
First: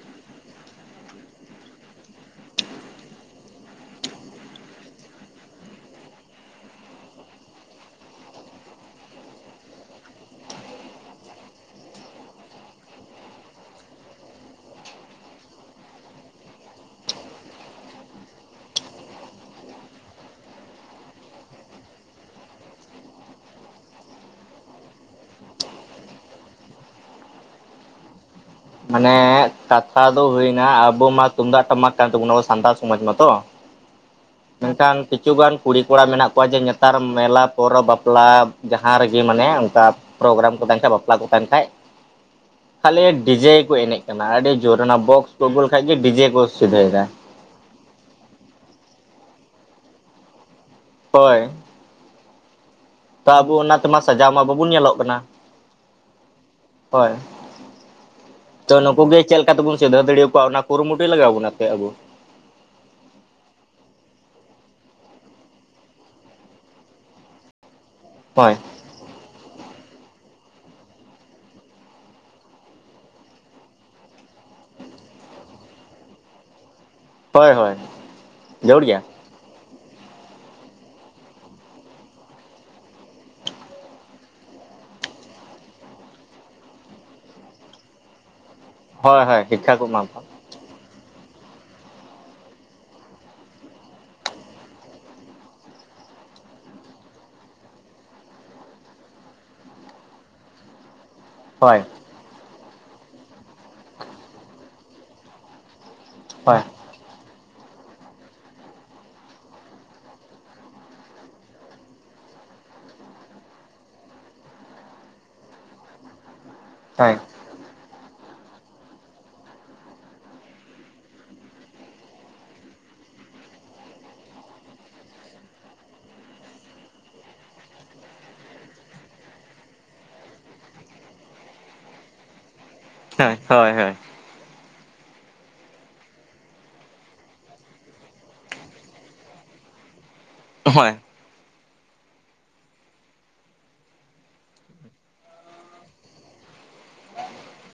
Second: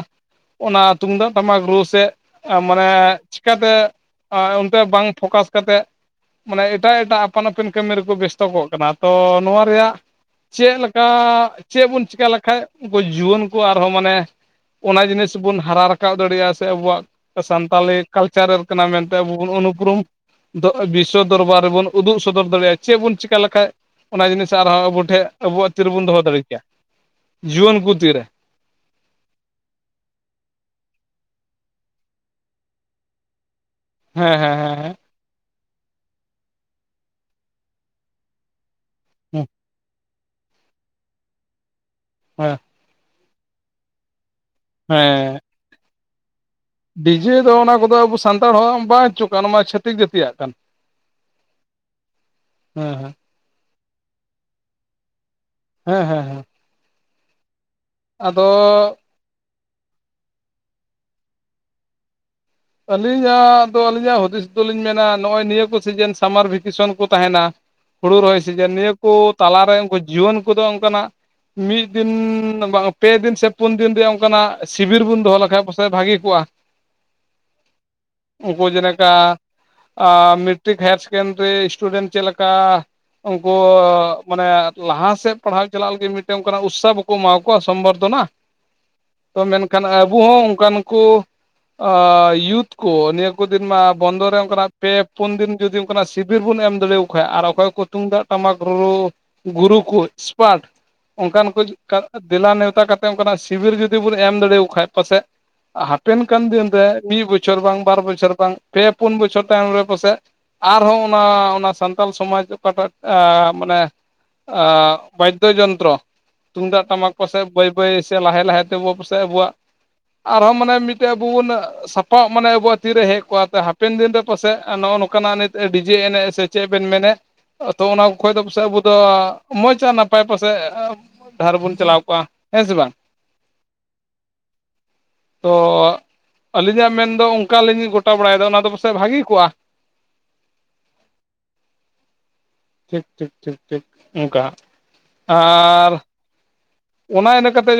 ᱚᱱᱟ ᱛᱩᱢᱫᱟᱜ ᱴᱟᱢᱟᱠ ᱨᱩ ᱥᱮᱫ ᱢᱟᱱᱮ ᱪᱤᱠᱟᱹᱛᱮ ᱟᱨ ᱚᱱᱛᱮ ᱵᱟᱝ ᱯᱷᱳᱠᱟᱥ ᱠᱟᱛᱮᱫ ᱢᱟᱱᱮ ᱮᱴᱟᱜ ᱮᱴᱟᱜ ᱟᱯᱟᱱ ᱟᱹᱯᱤᱱ ᱠᱟᱹᱢᱤ ᱨᱮᱠᱚ ᱵᱮᱥᱛᱚ ᱠᱚᱜ ᱠᱟᱱᱟ ᱛᱚ ᱱᱚᱣᱟ ᱨᱮᱭᱟᱜ ᱪᱮᱫ ᱞᱮᱠᱟ ᱪᱮᱫ ᱵᱚᱱ ᱪᱮᱠᱟ ᱞᱮᱠᱷᱟᱡ ᱩᱱᱠᱩ ᱡᱩᱣᱟᱹᱱ ᱠᱚ ᱟᱨᱦᱚᱸ ᱢᱟᱱᱮ ᱚᱱᱟ ᱡᱤᱱᱤᱥ ᱵᱚᱱ ᱦᱟᱨᱟ ᱨᱟᱠᱟᱵ ᱫᱟᱲᱮᱭᱟᱜᱼᱟ ᱾ ᱥᱮ ᱟᱵᱚᱣᱟᱜ ᱥᱟᱱᱛᱟᱞᱤ ᱠᱟᱞᱪᱟᱨᱟᱞ ᱠᱟᱱᱟ ᱢᱮᱱᱛᱮ ᱟᱵᱚ ᱵᱚᱱ ᱩᱱᱩᱯᱨᱩᱢ ᱫᱚ ᱵᱤᱥᱥᱚ ᱫᱚᱨᱵᱟᱨ ᱨᱮᱵᱚᱱ ᱩᱫᱩᱜ ᱥᱚᱫᱚᱨ ᱫᱟᱲᱮᱭᱟᱜᱼᱟ ᱪᱮᱫ ᱵᱚᱱ ᱪᱤᱠᱟ ᱞᱮᱠᱷᱟᱡ ᱚᱱᱟ ᱡᱤᱱᱤᱥ ᱟᱨᱦᱚᱸ ᱟᱵᱚ ᱴᱷᱮᱜ ᱟᱵᱚᱣᱟᱜ ᱛᱤᱨᱮᱵᱚᱱ ᱫᱚᱦᱚ ᱫᱟᱲᱮ ᱠᱮᱭᱟ ᱡᱩᱣᱟᱹᱱ ᱠᱚ ᱛᱤᱨᱮ ᱢᱟᱱᱮ ᱠᱟᱛᱷᱟ ᱫᱚ ᱦᱩᱭᱱᱟ ᱟᱵᱚ ᱢᱟ ᱛᱩᱢᱫᱟᱜ ᱴᱟᱢᱟᱠ ᱠᱟᱱ ᱛᱟᱵᱚᱱᱟ ᱟᱵᱚ ᱥᱟᱱᱛᱟᱲ ᱥᱚᱢᱟᱡᱽ ᱢᱟᱛᱚ [inaudible] ᱦᱮᱸ ᱦᱮᱸ ᱦᱮᱸ ᱾ ᱢᱮᱱᱠᱷᱟᱱ ᱠᱤᱪᱷᱩ ᱜᱟᱱ ᱠᱩᱲᱤᱼ ᱠᱚᱲᱟ ᱢᱮᱱᱟᱜ ᱠᱚᱣᱟ ᱡᱮ ᱧᱮᱛᱟᱨ ᱢᱮᱞᱟ, ᱯᱚᱨᱚᱵᱽ, ᱵᱟᱯᱞᱟ ᱡᱟᱦᱟᱸ ᱨᱮᱜᱮ ᱢᱟᱱᱮ ᱚᱱᱠᱟ ᱯᱨᱳᱜᱨᱟᱢ ᱠᱚ ᱛᱟᱦᱮᱱ ᱠᱷᱟᱡ ᱵᱟᱯᱞᱟ ᱠᱚ ᱛᱟᱦᱮᱱ ᱠᱷᱟᱡ ᱦᱮᱸ ᱾ ᱠᱷᱟᱞᱤ ᱰᱤᱡᱮ ᱜᱮᱠᱚ ᱮᱱᱮᱡ ᱠᱟᱱᱟ ᱟᱹᱰᱤ ᱡᱳᱨ ᱚᱱᱟ ᱦᱮᱸ ᱵᱚᱠᱥ ᱦᱮᱸ ᱠᱚ ᱟᱹᱜᱩ ᱞᱮᱠᱷᱟᱡ ᱜᱮ ᱰᱤᱡᱮ ᱠᱚ ᱥᱤᱫᱷᱟᱹᱭ ᱮᱫᱟ ᱾ ᱪᱮᱫ ᱦᱚᱸ ᱚᱱᱟ ᱠᱚᱫᱚ ᱟᱵᱚ ᱥᱟᱱᱛᱟᱲ ᱦᱚᱲᱟᱜ ᱵᱟᱝ ᱪᱚ ᱠᱟᱱ ᱢᱟ ᱪᱷᱟᱹᱛᱤᱠ ᱡᱟᱹᱛᱤᱭᱟᱜ ᱠᱟᱱ᱾ ᱦᱳᱭ ᱾ ᱦᱮᱸ ᱦᱮᱸ ᱾ ᱛᱚ ᱟᱵᱚ ᱚᱱᱟ ᱛᱮᱢᱟ ᱥᱟᱡᱟᱣ ᱢᱟ ᱵᱟᱵᱚᱱ ᱧᱮᱞᱚᱜ ᱠᱟᱱᱟ ᱾ ᱦᱮᱸ ᱦᱮᱸ ᱦᱮᱸ ᱾ ᱦᱳᱭ, ᱛᱚ ᱱᱩᱠᱩ ᱜᱮ ᱪᱮᱞ ᱠᱟᱛᱮ ᱛᱮᱵᱚᱱ ᱥᱤᱫᱷᱟᱹ ᱫᱟᱲᱮᱭᱟᱠᱚᱣᱟ ᱚᱱᱟ ᱠᱩᱨᱩᱢᱩᱴᱩ ᱞᱟᱜᱟᱣ ᱵᱚᱱᱟ ᱛᱮ ᱟᱵᱩ ᱾ ᱟᱹᱞᱤᱧᱟᱜ ᱫᱚ ᱟᱹᱞᱤᱧᱟᱜ ᱦᱩᱫᱤᱥ ᱫᱚᱞᱤᱧ ᱢᱮᱱᱟ ᱱᱚᱜᱼᱚᱭ ᱱᱤᱭᱟᱹ ᱠᱚ ᱥᱤᱡᱮᱱ ᱥᱟᱢᱟᱨ ᱵᱷᱮᱠᱮᱥᱚᱱ ᱠᱚ ᱛᱟᱦᱮᱱᱟ ᱾ ᱦᱩᱲᱩ ᱨᱚᱦᱚᱭ ᱦᱳᱭ ᱥᱤᱡᱤᱱ, ᱱᱤᱭᱟᱹ ᱠᱚ ᱛᱟᱞᱟᱨᱮ ᱩᱝᱠᱩ ᱡᱩᱣᱟᱹᱱ ᱠᱚᱫᱚ ᱚᱝᱠᱟᱱᱟᱜ ᱢᱤᱫ ᱫᱤᱱ ᱵᱟᱝ ᱯᱮ ᱫᱤᱱ ᱥᱮ ᱯᱩᱱ ᱫᱤᱱ ᱨᱮᱭᱟᱜ ᱚᱝᱠᱟᱱᱟᱜ ᱥᱤᱵᱤᱨ ᱵᱚᱱ ᱫᱚᱦᱚ ᱞᱮᱠᱷᱟᱡ ᱯᱟᱥᱮᱡ ᱵᱷᱟᱜᱤ ᱠᱚᱜᱼᱟ ᱾ ᱦᱳᱭ ᱦᱳᱭ ᱾ ᱩᱝᱠᱩ ᱡᱮᱞᱮᱠᱟ ᱟᱻ ᱢᱮᱴᱨᱤᱠ ᱦᱟᱭᱟᱨ ᱥᱮᱠᱮᱱᱰᱟᱨᱤ ᱥᱴᱩᱰᱮᱱᱴ ᱪᱮᱫ ᱞᱮᱠᱟ ᱳᱝᱠᱳ ᱢᱟᱱᱮ ᱞᱟᱦᱟᱥᱮᱜ ᱯᱟᱲᱦᱟᱣ ᱪᱟᱞᱟᱜ ᱞᱟᱹᱜᱤᱫ ᱢᱤᱫᱴᱮᱱ ᱚᱱᱠᱟᱱᱟᱜ ᱩᱛᱥᱟᱦᱚ ᱵᱟ ᱠᱚ ᱮᱢᱟ ᱠᱚᱣᱟ ᱥᱚᱝᱵᱚᱨᱫᱷᱚᱱᱟ, ᱦᱳᱭ ᱛᱚ ᱦᱳᱭ ᱥᱤᱠᱠᱷᱟ ᱢᱮᱱᱠᱷᱟᱱ ᱠᱚ ᱮᱢᱟ ᱟᱵᱚ ᱠᱚᱣᱟ ᱦᱚᱸ ᱚᱝᱠᱟᱱ ᱠᱚ ᱟᱻ ᱤᱭᱩᱛ ᱠᱚ ᱱᱤᱭᱟᱹ ᱠᱚ ᱫᱤᱱ ᱢᱟ ᱵᱚᱱᱫᱚ ᱨᱮ ᱚᱝᱠᱟᱱᱟᱜ ᱯᱮ ᱯᱩᱱ ᱫᱤᱱ ᱡᱩᱫᱤ ᱚᱝᱠᱟᱱᱟᱜ ᱥᱤᱵᱤᱨ ᱵᱚᱱ ᱮᱢ ᱫᱟᱲᱮᱭᱟᱣ ᱠᱷᱚᱡ ᱟᱨ ᱚᱠᱚᱭ ᱠᱚ ᱛᱩᱢᱫᱟᱜ ᱴᱟᱢᱟᱠ ᱨᱩᱨᱩ ᱜᱩᱨᱩ ᱠᱩ ᱮᱥᱯᱟᱴ ᱚᱝᱠᱟᱱ ᱠᱚ ᱫᱮᱜ ᱦᱳᱭ ᱠᱟ ᱫᱮᱞᱟ ᱱᱮᱣᱛᱟ ᱠᱟᱛᱮ ᱚᱝᱠᱟᱱᱟᱜ ᱥᱤᱵᱤᱨ ᱡᱩᱫᱤ ᱵᱚᱱ ᱮᱢ ᱫᱟᱲᱮᱣ ᱠᱷᱟᱡ ᱯᱟᱥᱮᱜ ᱦᱟ ᱯᱮᱱ ᱠᱟᱱ ᱦᱳᱭ ᱫᱤᱱ ᱨᱮ ᱢᱤᱫ ᱵᱚᱪᱷᱚᱨ ᱵᱟᱝ ᱵᱟᱨ ᱵᱚᱪᱷᱚᱨ ᱵᱟᱝ ᱯᱮ ᱯᱩᱱ ᱵᱚᱪᱷᱚᱨ ᱛᱟᱭᱚᱢ ᱨᱮ ᱯᱟᱥᱮᱜ ᱟᱨᱦᱚᱸ ᱚᱱᱟ ᱚᱱᱟ ᱥᱟᱱᱛᱟᱞ ᱥᱚᱢᱟᱡᱽ ᱚᱠᱟᱴᱟᱜ ᱟ ᱢᱟᱱᱮ ᱟᱻ ᱵᱟᱫᱽᱫᱚ ᱡᱚᱱᱛᱨᱚ ᱛᱩᱢᱫᱟᱜ ᱴᱟᱢᱟᱠ ᱦᱳᱭ ᱠᱚᱥᱮ ᱵᱟᱹᱭ ᱵᱟᱹᱭ ᱥᱮ ᱞᱟᱦᱟᱭ ᱞᱟᱦᱟᱭ ᱛᱮᱵᱚ ᱯᱟᱥᱮᱜ ᱟᱵᱚᱣᱟᱜ ᱟᱨᱦᱚᱸ ᱢᱟᱱᱮ ᱢᱤᱫᱴᱮᱡ ᱟᱵᱩ ᱵᱚᱱ ᱥᱟᱯᱟᱵ ᱢᱟᱱᱮ ᱟᱵᱚᱣᱟᱜ ᱛᱤᱨᱮ ᱦᱮᱡ ᱠᱚᱜᱼᱟ ᱛᱮ ᱦᱟᱯᱮᱱ ᱫᱤᱱ ᱨᱮ ᱯᱟᱥᱮᱜ ᱱᱚᱜᱼᱚ ᱱᱚᱝᱠᱟᱱᱟᱜ ᱱᱤᱛ ᱰᱤᱡᱮ ᱮᱱᱮᱡ ᱥᱮ ᱪᱮᱫ ᱵᱮᱱ ᱢᱮᱱᱮᱫ, ᱛᱚ ᱚᱱᱟ ᱠᱚ ᱠᱷᱚᱡ ᱫᱚ ᱯᱟᱥᱮᱜ ᱟᱵᱚ ᱫᱚ ᱢᱚᱡᱽ ᱟᱨ ᱱᱟᱯᱟᱭ ᱯᱟᱥᱮᱜ ᱰᱟᱦᱟᱨ ᱵᱚᱱ ᱪᱟᱞᱟᱣ ᱠᱚᱜᱼᱟ, ᱦᱮᱸ ᱥᱮ ᱵᱟᱝ? ᱦᱮᱸ, ᱦᱳᱭ ᱦᱳᱭ ᱾ ᱛᱚᱻ ᱟᱹᱞᱤᱧᱟᱜ ᱢᱮᱱᱫᱚ ᱚᱝᱠᱟᱞᱤᱧ ᱜᱚᱴᱟ ᱵᱟᱲᱟᱭᱮᱫᱟ, ᱚᱱᱟ ᱫᱚ ᱯᱟᱥᱮᱡ ᱵᱷᱟᱹᱜᱤ ᱠᱚᱜᱼᱟ᱾ ᱦᱳᱭ ᱾ ᱴᱷᱤᱠ ᱴᱷᱤᱠ ᱴᱷᱤᱠ ᱴᱷᱤᱠ ᱚᱝᱠᱟ ᱦᱟᱸᱜ, ᱟᱨᱻ ᱚᱱᱟ ᱤᱱᱟᱹ ᱠᱟᱛᱮ ᱡᱟᱹ